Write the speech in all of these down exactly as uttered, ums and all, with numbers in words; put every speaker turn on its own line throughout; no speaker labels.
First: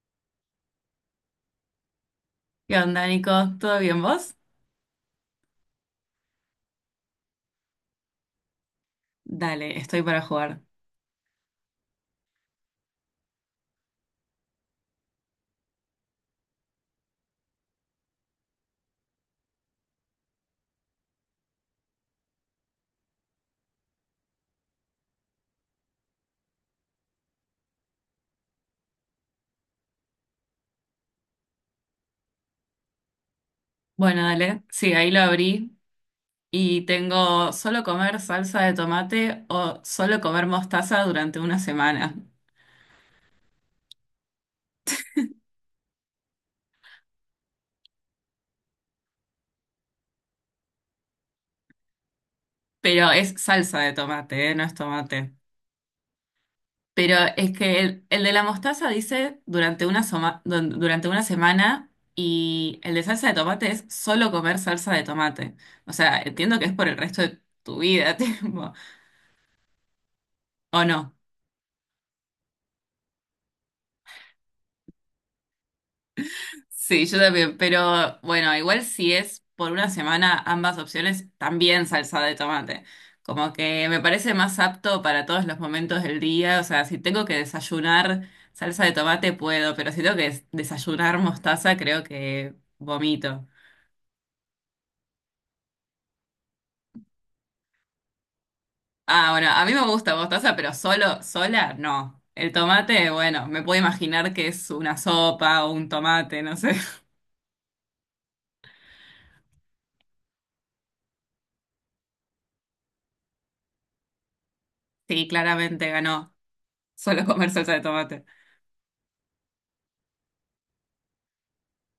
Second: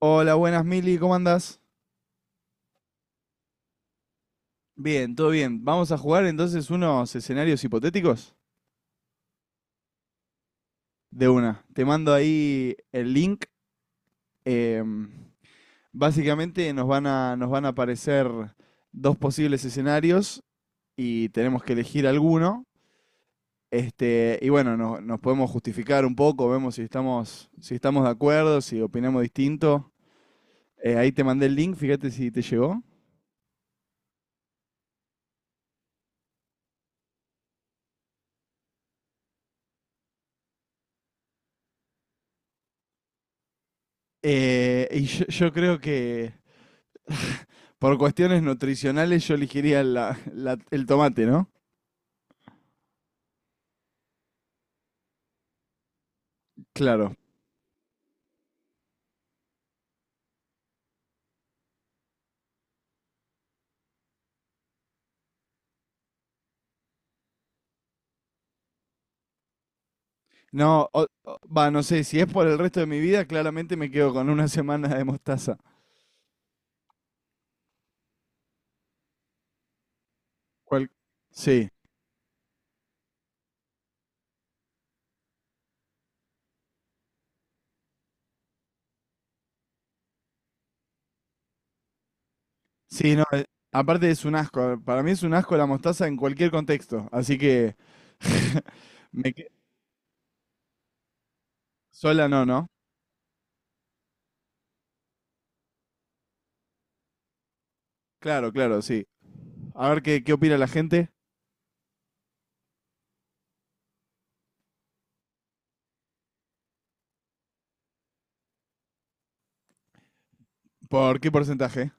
Hola, buenas Mili, ¿cómo andás?
¿Qué onda, Nico? ¿Todo bien vos?
Bien, todo bien. Vamos a jugar entonces unos escenarios hipotéticos.
Dale, estoy para jugar.
De una, te mando ahí el link. em, Básicamente nos van a, nos van a aparecer dos posibles escenarios y tenemos que elegir alguno. Este, y bueno, no- nos podemos justificar un poco, vemos si estamos, si estamos de acuerdo, si opinamos distinto. Eh, ahí te mandé el link, fíjate si te llegó.
Bueno, dale. Sí, ahí lo abrí y tengo solo comer salsa de tomate o solo comer mostaza durante una semana.
Eh, y yo, yo creo que por cuestiones nutricionales yo elegiría la- la- el tomate, ¿no?
Pero es salsa de tomate, ¿eh? No es tomate.
Claro.
Pero es que el, el de la mostaza dice durante una, soma- dun- durante una semana y el de salsa de tomate es solo comer salsa de tomate. O sea, entiendo que es por el resto de tu vida, tipo, ¿o
No, o-
no?
o- va, no sé, si es por el resto de mi vida, claramente me quedo con una semana de mostaza.
Sí, yo también, pero bueno, igual si es por una semana ambas
Cual-
opciones,
Sí,
también salsa de tomate. Como que me parece más apto para todos los momentos del día, o sea, si tengo que desayunar salsa de tomate puedo, pero si tengo que des- desayunar mostaza creo que
sí, no, eh,
vomito.
aparte es un asco, para mí es un asco la mostaza en cualquier contexto, así que.
Ah,
me
bueno,
que-
a mí me gusta mostaza, pero solo, sola, no.
Sola no,
El
¿no?
tomate, bueno, me puedo imaginar que es una sopa o un tomate, no sé.
Claro, claro, sí. A ver qué, qué opina la gente,
Sí, claramente ganó solo comer salsa de tomate.
por qué porcentaje.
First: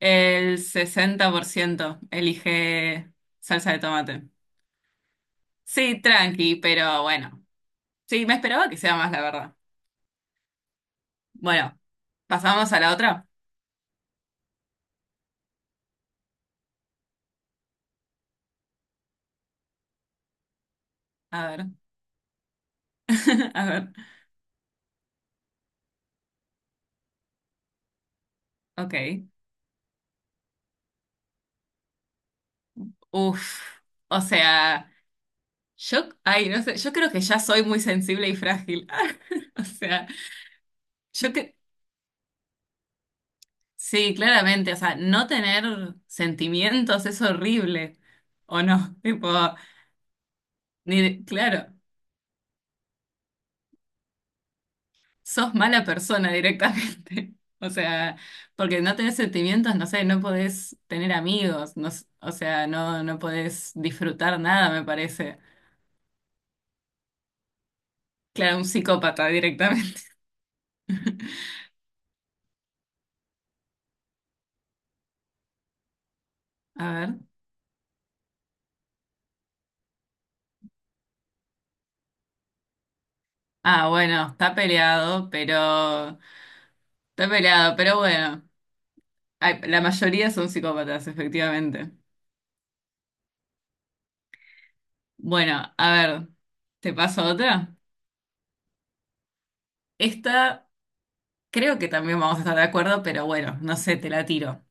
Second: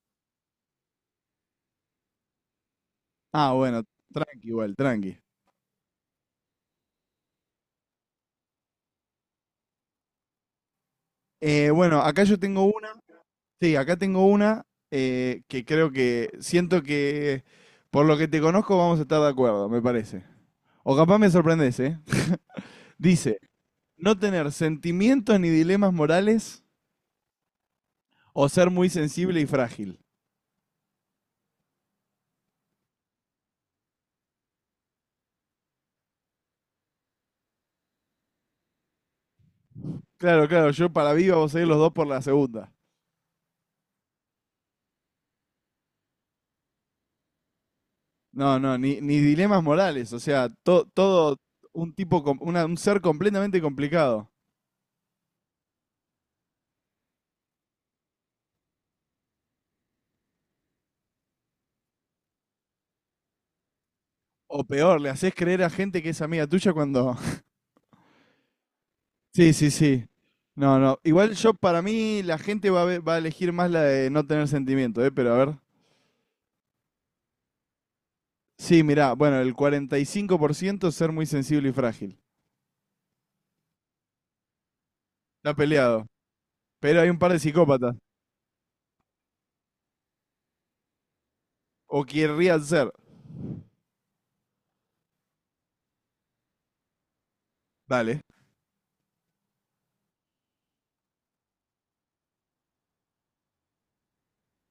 El sesenta por ciento elige
Ah,
salsa de
bueno,
tomate.
tranqui igual, tranqui.
Sí, tranqui, pero bueno. Sí, me esperaba que sea más, la verdad.
Eh,
Bueno,
bueno, acá yo tengo
pasamos a
una.
la otra.
Sí, acá tengo una eh, que creo que siento que por lo que te conozco vamos a estar de acuerdo, me parece. O capaz me
A ver.
sorprendes, ¿eh? Dice,
A ver.
no tener sentimientos ni dilemas morales o ser muy
Ok.
sensible y frágil.
Uf. O sea, yo, ay, no sé, yo creo que ya soy muy sensible y frágil. O sea,
Claro, claro, yo para
yo
viva vos
que,
a ir los dos por la segunda.
sí, claramente, o sea, no tener sentimientos es horrible.
No,
¿O
no,
no?
ni, ni
Tipo,
dilemas morales, o sea, to-
ni,
todo
claro.
un tipo, com- una- un ser completamente complicado.
Sos mala persona directamente. O sea, porque no tenés sentimientos, no sé, no podés tener amigos, no, s- o sea, no, no podés disfrutar
O
nada, me
peor, le haces
parece.
creer a gente que es amiga tuya cuando...
Claro, un psicópata
Sí, sí,
directamente.
sí. No, no. Igual yo, para mí, la gente va a, ve- va a elegir más la de no tener sentimiento, ¿eh? Pero a ver.
A ver.
Sí, mirá, bueno, el cuarenta y cinco por ciento es ser muy sensible y frágil.
Ah, bueno, está peleado,
Está peleado.
pero.
Pero hay un
Está
par de
peleado,
psicópatas.
pero bueno. Ay, la mayoría son psicópatas, efectivamente.
O querrían ser.
Bueno, a ver, ¿te paso otra?
Dale,
Esta creo que también vamos a estar de acuerdo, pero bueno, no sé, te la tiro.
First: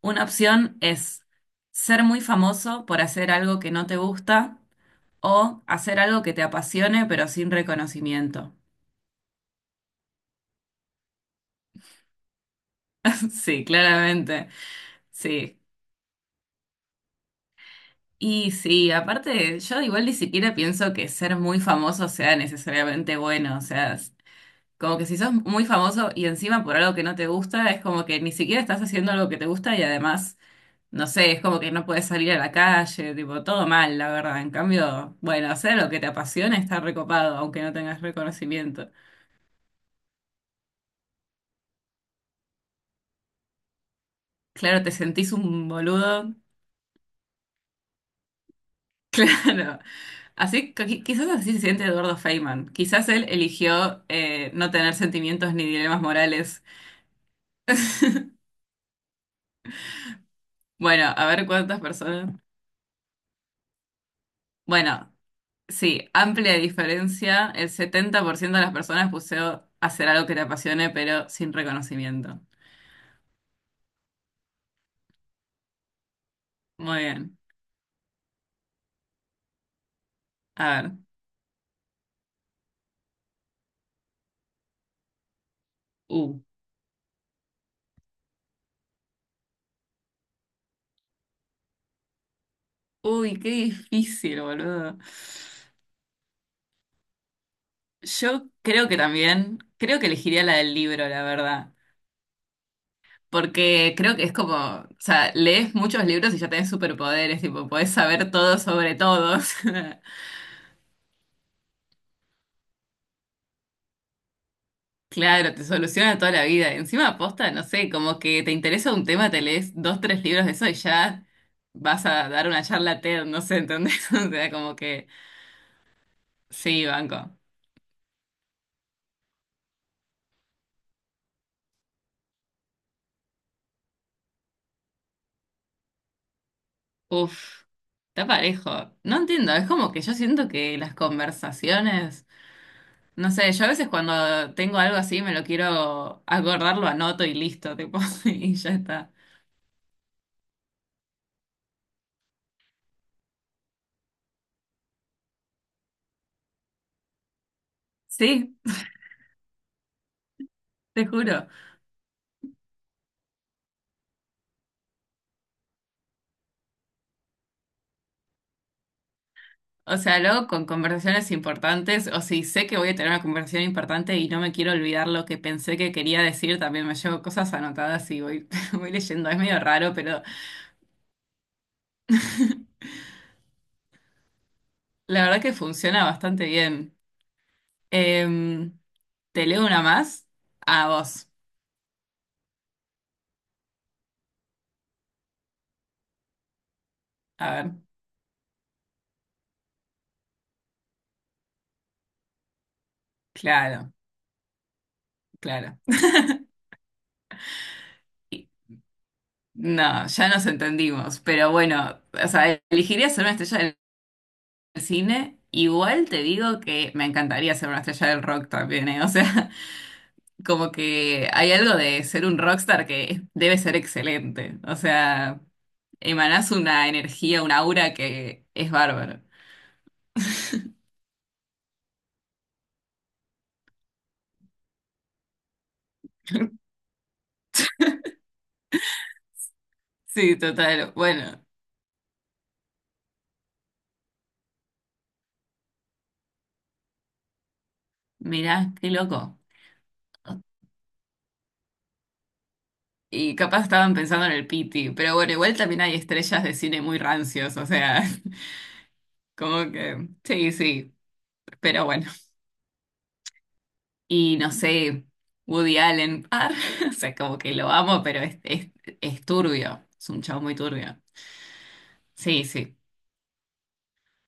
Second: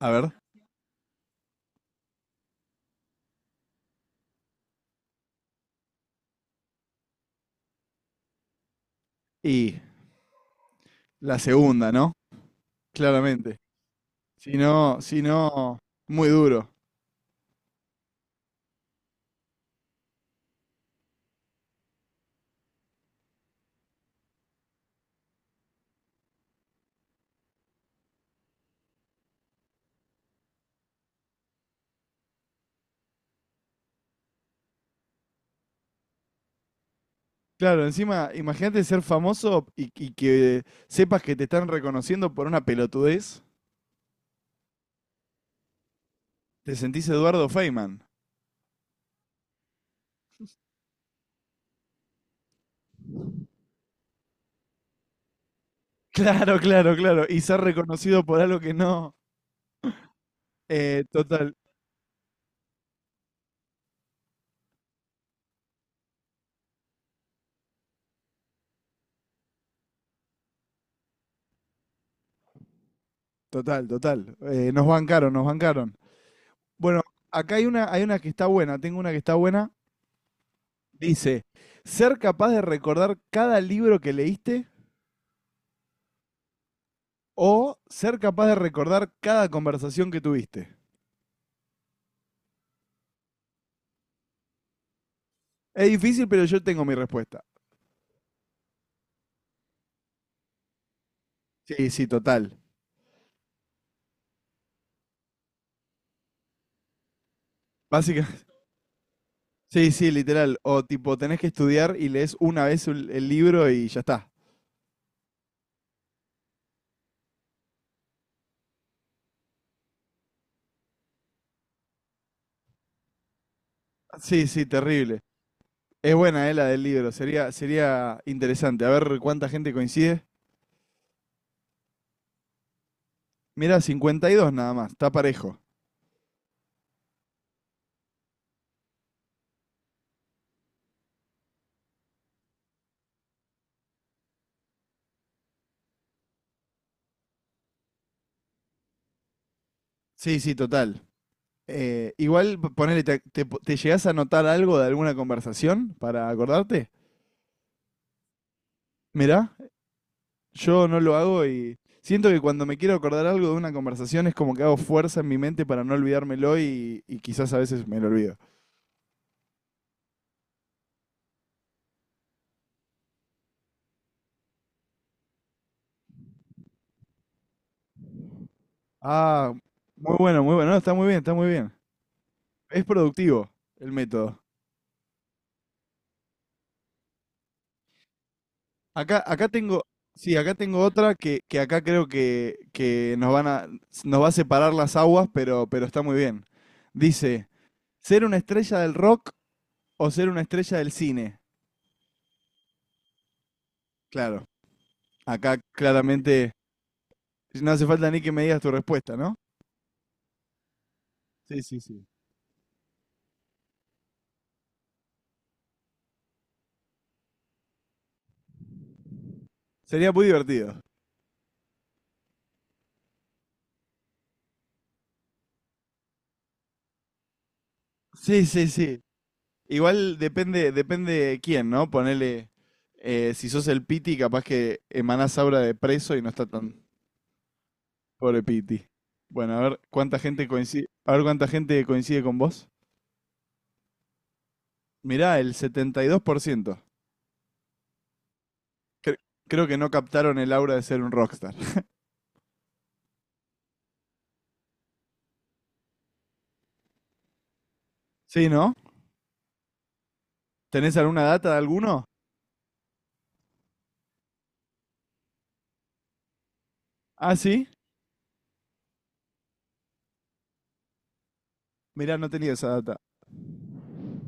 a
Una
ver.
opción es ser muy famoso por hacer algo que no te gusta o hacer algo que te apasione pero sin reconocimiento.
Y la segunda, ¿no? Claramente.
Sí, claramente.
Si no, si
Sí.
no, muy duro.
Y sí, aparte, yo igual ni siquiera pienso que ser muy famoso sea necesariamente bueno. O sea, es como que si sos muy famoso y encima por algo que no te gusta, es como que ni siquiera estás haciendo algo que te gusta y además. No sé, es como que no puedes salir a la calle, tipo, todo mal, la verdad. En cambio, bueno, hacer lo que te apasiona está recopado, aunque no
Claro,
tengas
encima, imagínate
reconocimiento.
ser famoso y, y que sepas que te están reconociendo por una pelotudez.
Claro, te sentís un boludo.
Te sentís Eduardo Feynman.
Claro. Así, qui- quizás así se siente Eduardo Feynman. Quizás él eligió eh, no tener sentimientos ni dilemas
Claro,
morales.
claro, claro. Y ser reconocido por algo que no. Eh,
Bueno, a ver
total,
cuántas personas. Bueno, sí, amplia diferencia. El setenta por ciento de las personas puso hacer algo que te apasione, pero sin reconocimiento.
total, total. Eh, nos bancaron, nos bancaron.
Muy
Bueno,
bien.
acá hay una, hay una que está buena. Tengo una que está buena.
A ver.
Dice, ser capaz de recordar cada libro que leíste
Uh,
o ser capaz de recordar cada conversación que tuviste.
uy, qué difícil, boludo.
Es difícil, pero yo tengo mi respuesta.
Yo creo que también, creo que elegiría la del libro, la verdad.
Sí, sí, total.
Porque creo que es como, o sea, lees muchos libros y ya tenés superpoderes, tipo, podés
Básica.
saber todo sobre todos.
Sí, sí, literal. O tipo, tenés que estudiar y lees una vez el el libro y ya está.
Claro, te soluciona toda la vida. Encima, aposta, no sé, como que te interesa un tema, te lees dos, tres libros de eso y ya vas a dar una charla TED, no sé, ¿entendés? O
Sí,
sea,
sí,
como que
terrible. Es buena, eh, la del
sí,
libro.
banco.
Sería, sería interesante. A ver cuánta gente coincide. Mira, cincuenta y dos nada más. Está parejo.
Uf, está parejo. No entiendo, es como que yo siento que las conversaciones, no sé, yo a veces cuando tengo algo así me lo quiero acordar, lo anoto y listo, tipo, y ya está.
Sí, sí, total. Eh, igual, p- ponele, te, te, ¿te llegás a notar algo de alguna conversación para acordarte?
Sí,
Mirá, yo no
te
lo hago
juro.
y siento que cuando me quiero acordar algo de una conversación es como que hago fuerza en mi mente para no olvidármelo y, y quizás a veces me lo olvido.
O sea, luego con conversaciones importantes, o si sé que voy a tener una conversación importante y no me quiero olvidar lo que pensé que quería decir, también me llevo cosas anotadas y voy, voy leyendo. Es
Ah,
medio raro,
muy
pero
bueno, muy bueno. No, está muy bien, está muy bien. Es productivo el método.
la verdad que funciona bastante bien. Em,
Acá,
¿te
acá
leo una
tengo,
más?
sí, acá tengo
A
otra
vos.
que, que acá creo que, que nos van a... nos va a separar las aguas, pero, pero está muy bien. Dice,
A ver,
¿ser una estrella del rock o ser una estrella del cine?
claro,
Claro, acá
claro.
claramente no hace falta ni que me digas tu respuesta, ¿no?
No, ya nos entendimos, pero
Sí, sí,
bueno,
sí.
o sea, elegiría ser una estrella del cine. Igual te digo que me encantaría ser una estrella del rock también, ¿eh? O sea,
Sería muy
como
divertido.
que hay algo de ser un rockstar que debe ser excelente. O sea, emanás una energía, un aura
Sí,
que
sí,
es
sí.
bárbaro.
Igual depende, depende quién, ¿no? Ponele, eh, si sos el Piti, capaz que emanás aura de preso y no está tan... Pobre Piti. Bueno, a ver cuánta
Sí,
gente coincide,
total.
a ver
Bueno,
cuánta gente coincide con vos. Mirá, el setenta y dos por ciento.
mirá, qué
Cre-
loco.
Creo que no captaron el aura de ser un rockstar.
Y capaz estaban pensando en el Piti, pero bueno, igual también hay estrellas de cine muy rancios, o sea.
Sí, ¿no?
Como que, sí,
¿Tenés
sí,
alguna data de
pero
alguno?
bueno. Y no sé, Woody Allen, ar, o sea,
Ah,
como que
sí.
lo amo, pero es, es, es, turbio, es un chavo muy turbio.
Mirá, no
Sí,
tenía esa
sí,
data.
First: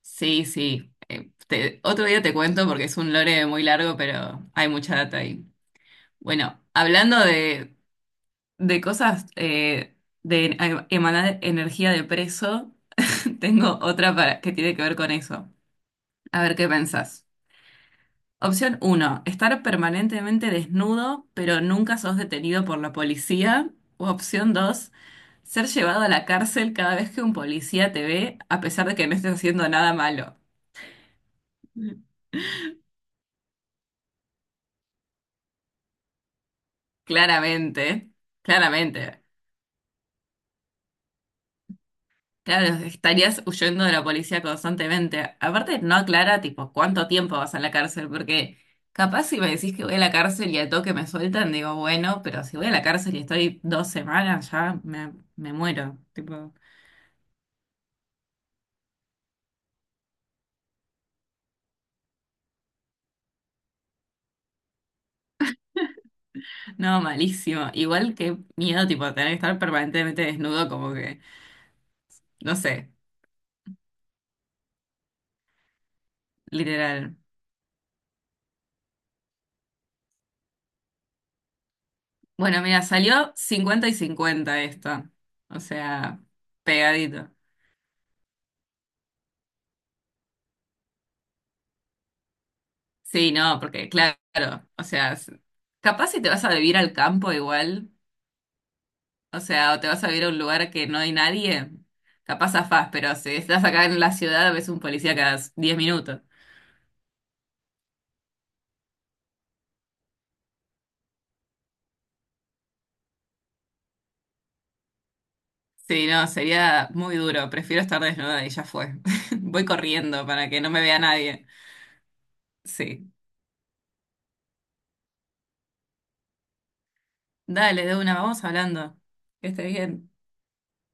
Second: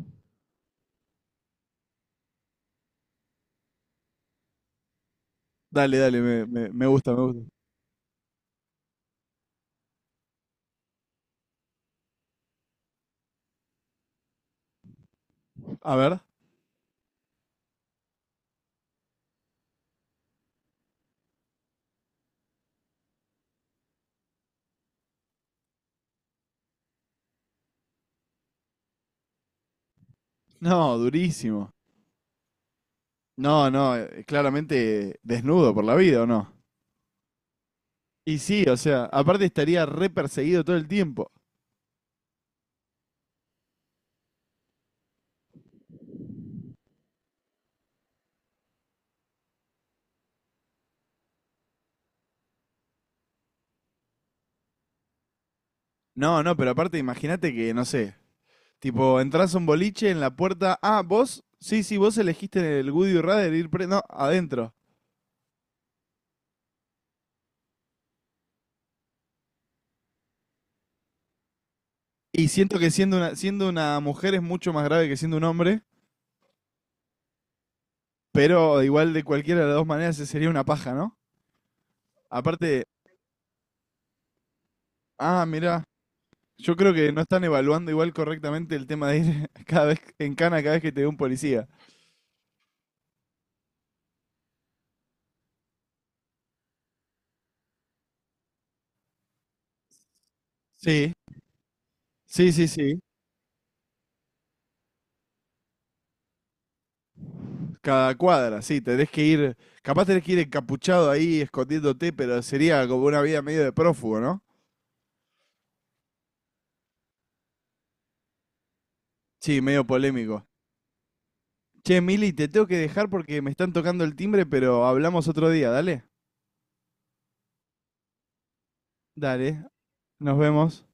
sí, sí. Eh, te- otro día te cuento porque es un lore muy largo, pero hay mucha data ahí.
Dale, dale, me,
Bueno,
me- me gusta,
hablando
me gusta.
de, de cosas eh, de em- emanar energía de preso, tengo otra para, que tiene que ver con eso.
A ver.
A ver qué pensás. Opción uno: estar permanentemente desnudo, pero nunca sos detenido por la policía. O opción dos: ser llevado a la cárcel cada vez que un policía te ve, a pesar de que no estés haciendo nada malo.
No, durísimo. No, no, eh, claramente desnudo por la vida, ¿o no?
Claramente,
Y sí, o sea,
claramente.
aparte estaría re perseguido todo el tiempo.
Claro, estarías huyendo de la policía constantemente. Aparte, no aclara, tipo, cuánto tiempo vas a la cárcel, porque capaz si me decís que voy a la cárcel y al toque me sueltan, digo, bueno, pero si voy a la cárcel y estoy dos semanas, ya me, me muero.
No,
Tipo.
no, pero aparte imagínate que, no sé, tipo, entras a un boliche en la puerta. Ah, vos. Sí, sí, vos elegiste el Goody Radar ir pre. No, adentro.
No, malísimo. Igual que miedo, tipo, tener que estar permanentemente desnudo, como que,
Y
no
siento que
sé,
siendo una, siendo una mujer es mucho más grave que siendo un hombre.
literal.
Pero igual de cualquiera de las dos maneras se sería una paja, ¿no?
Bueno, mira,
Aparte,
salió cincuenta y cincuenta esto.
ah,
O
mirá.
sea,
Yo creo que no
pegadito.
están evaluando igual correctamente el tema de ir cada vez en cana cada vez que te ve un policía.
Sí, no, porque claro, o sea, s- capaz si te vas a vivir al campo igual, o sea, o te vas a vivir a un lugar que no
Sí,
hay nadie,
sí,
capaz
sí,
afás,
sí.
pero si estás acá en la ciudad ves un policía cada s- diez minutos.
Cada cuadra, sí, tenés que ir, capaz tenés que ir encapuchado ahí escondiéndote, pero sería como una vida medio de prófugo, ¿no?
Sí, no, sería muy duro. Prefiero estar desnuda y ya fue.
Sí,
Voy
medio
corriendo
polémico.
para que no me vea nadie.
Che, Mili, te tengo que dejar
Sí.
porque me están tocando el timbre, pero hablamos otro día, dale.
Dale, de una, vamos hablando. Que esté
Dale,
bien.
nos vemos.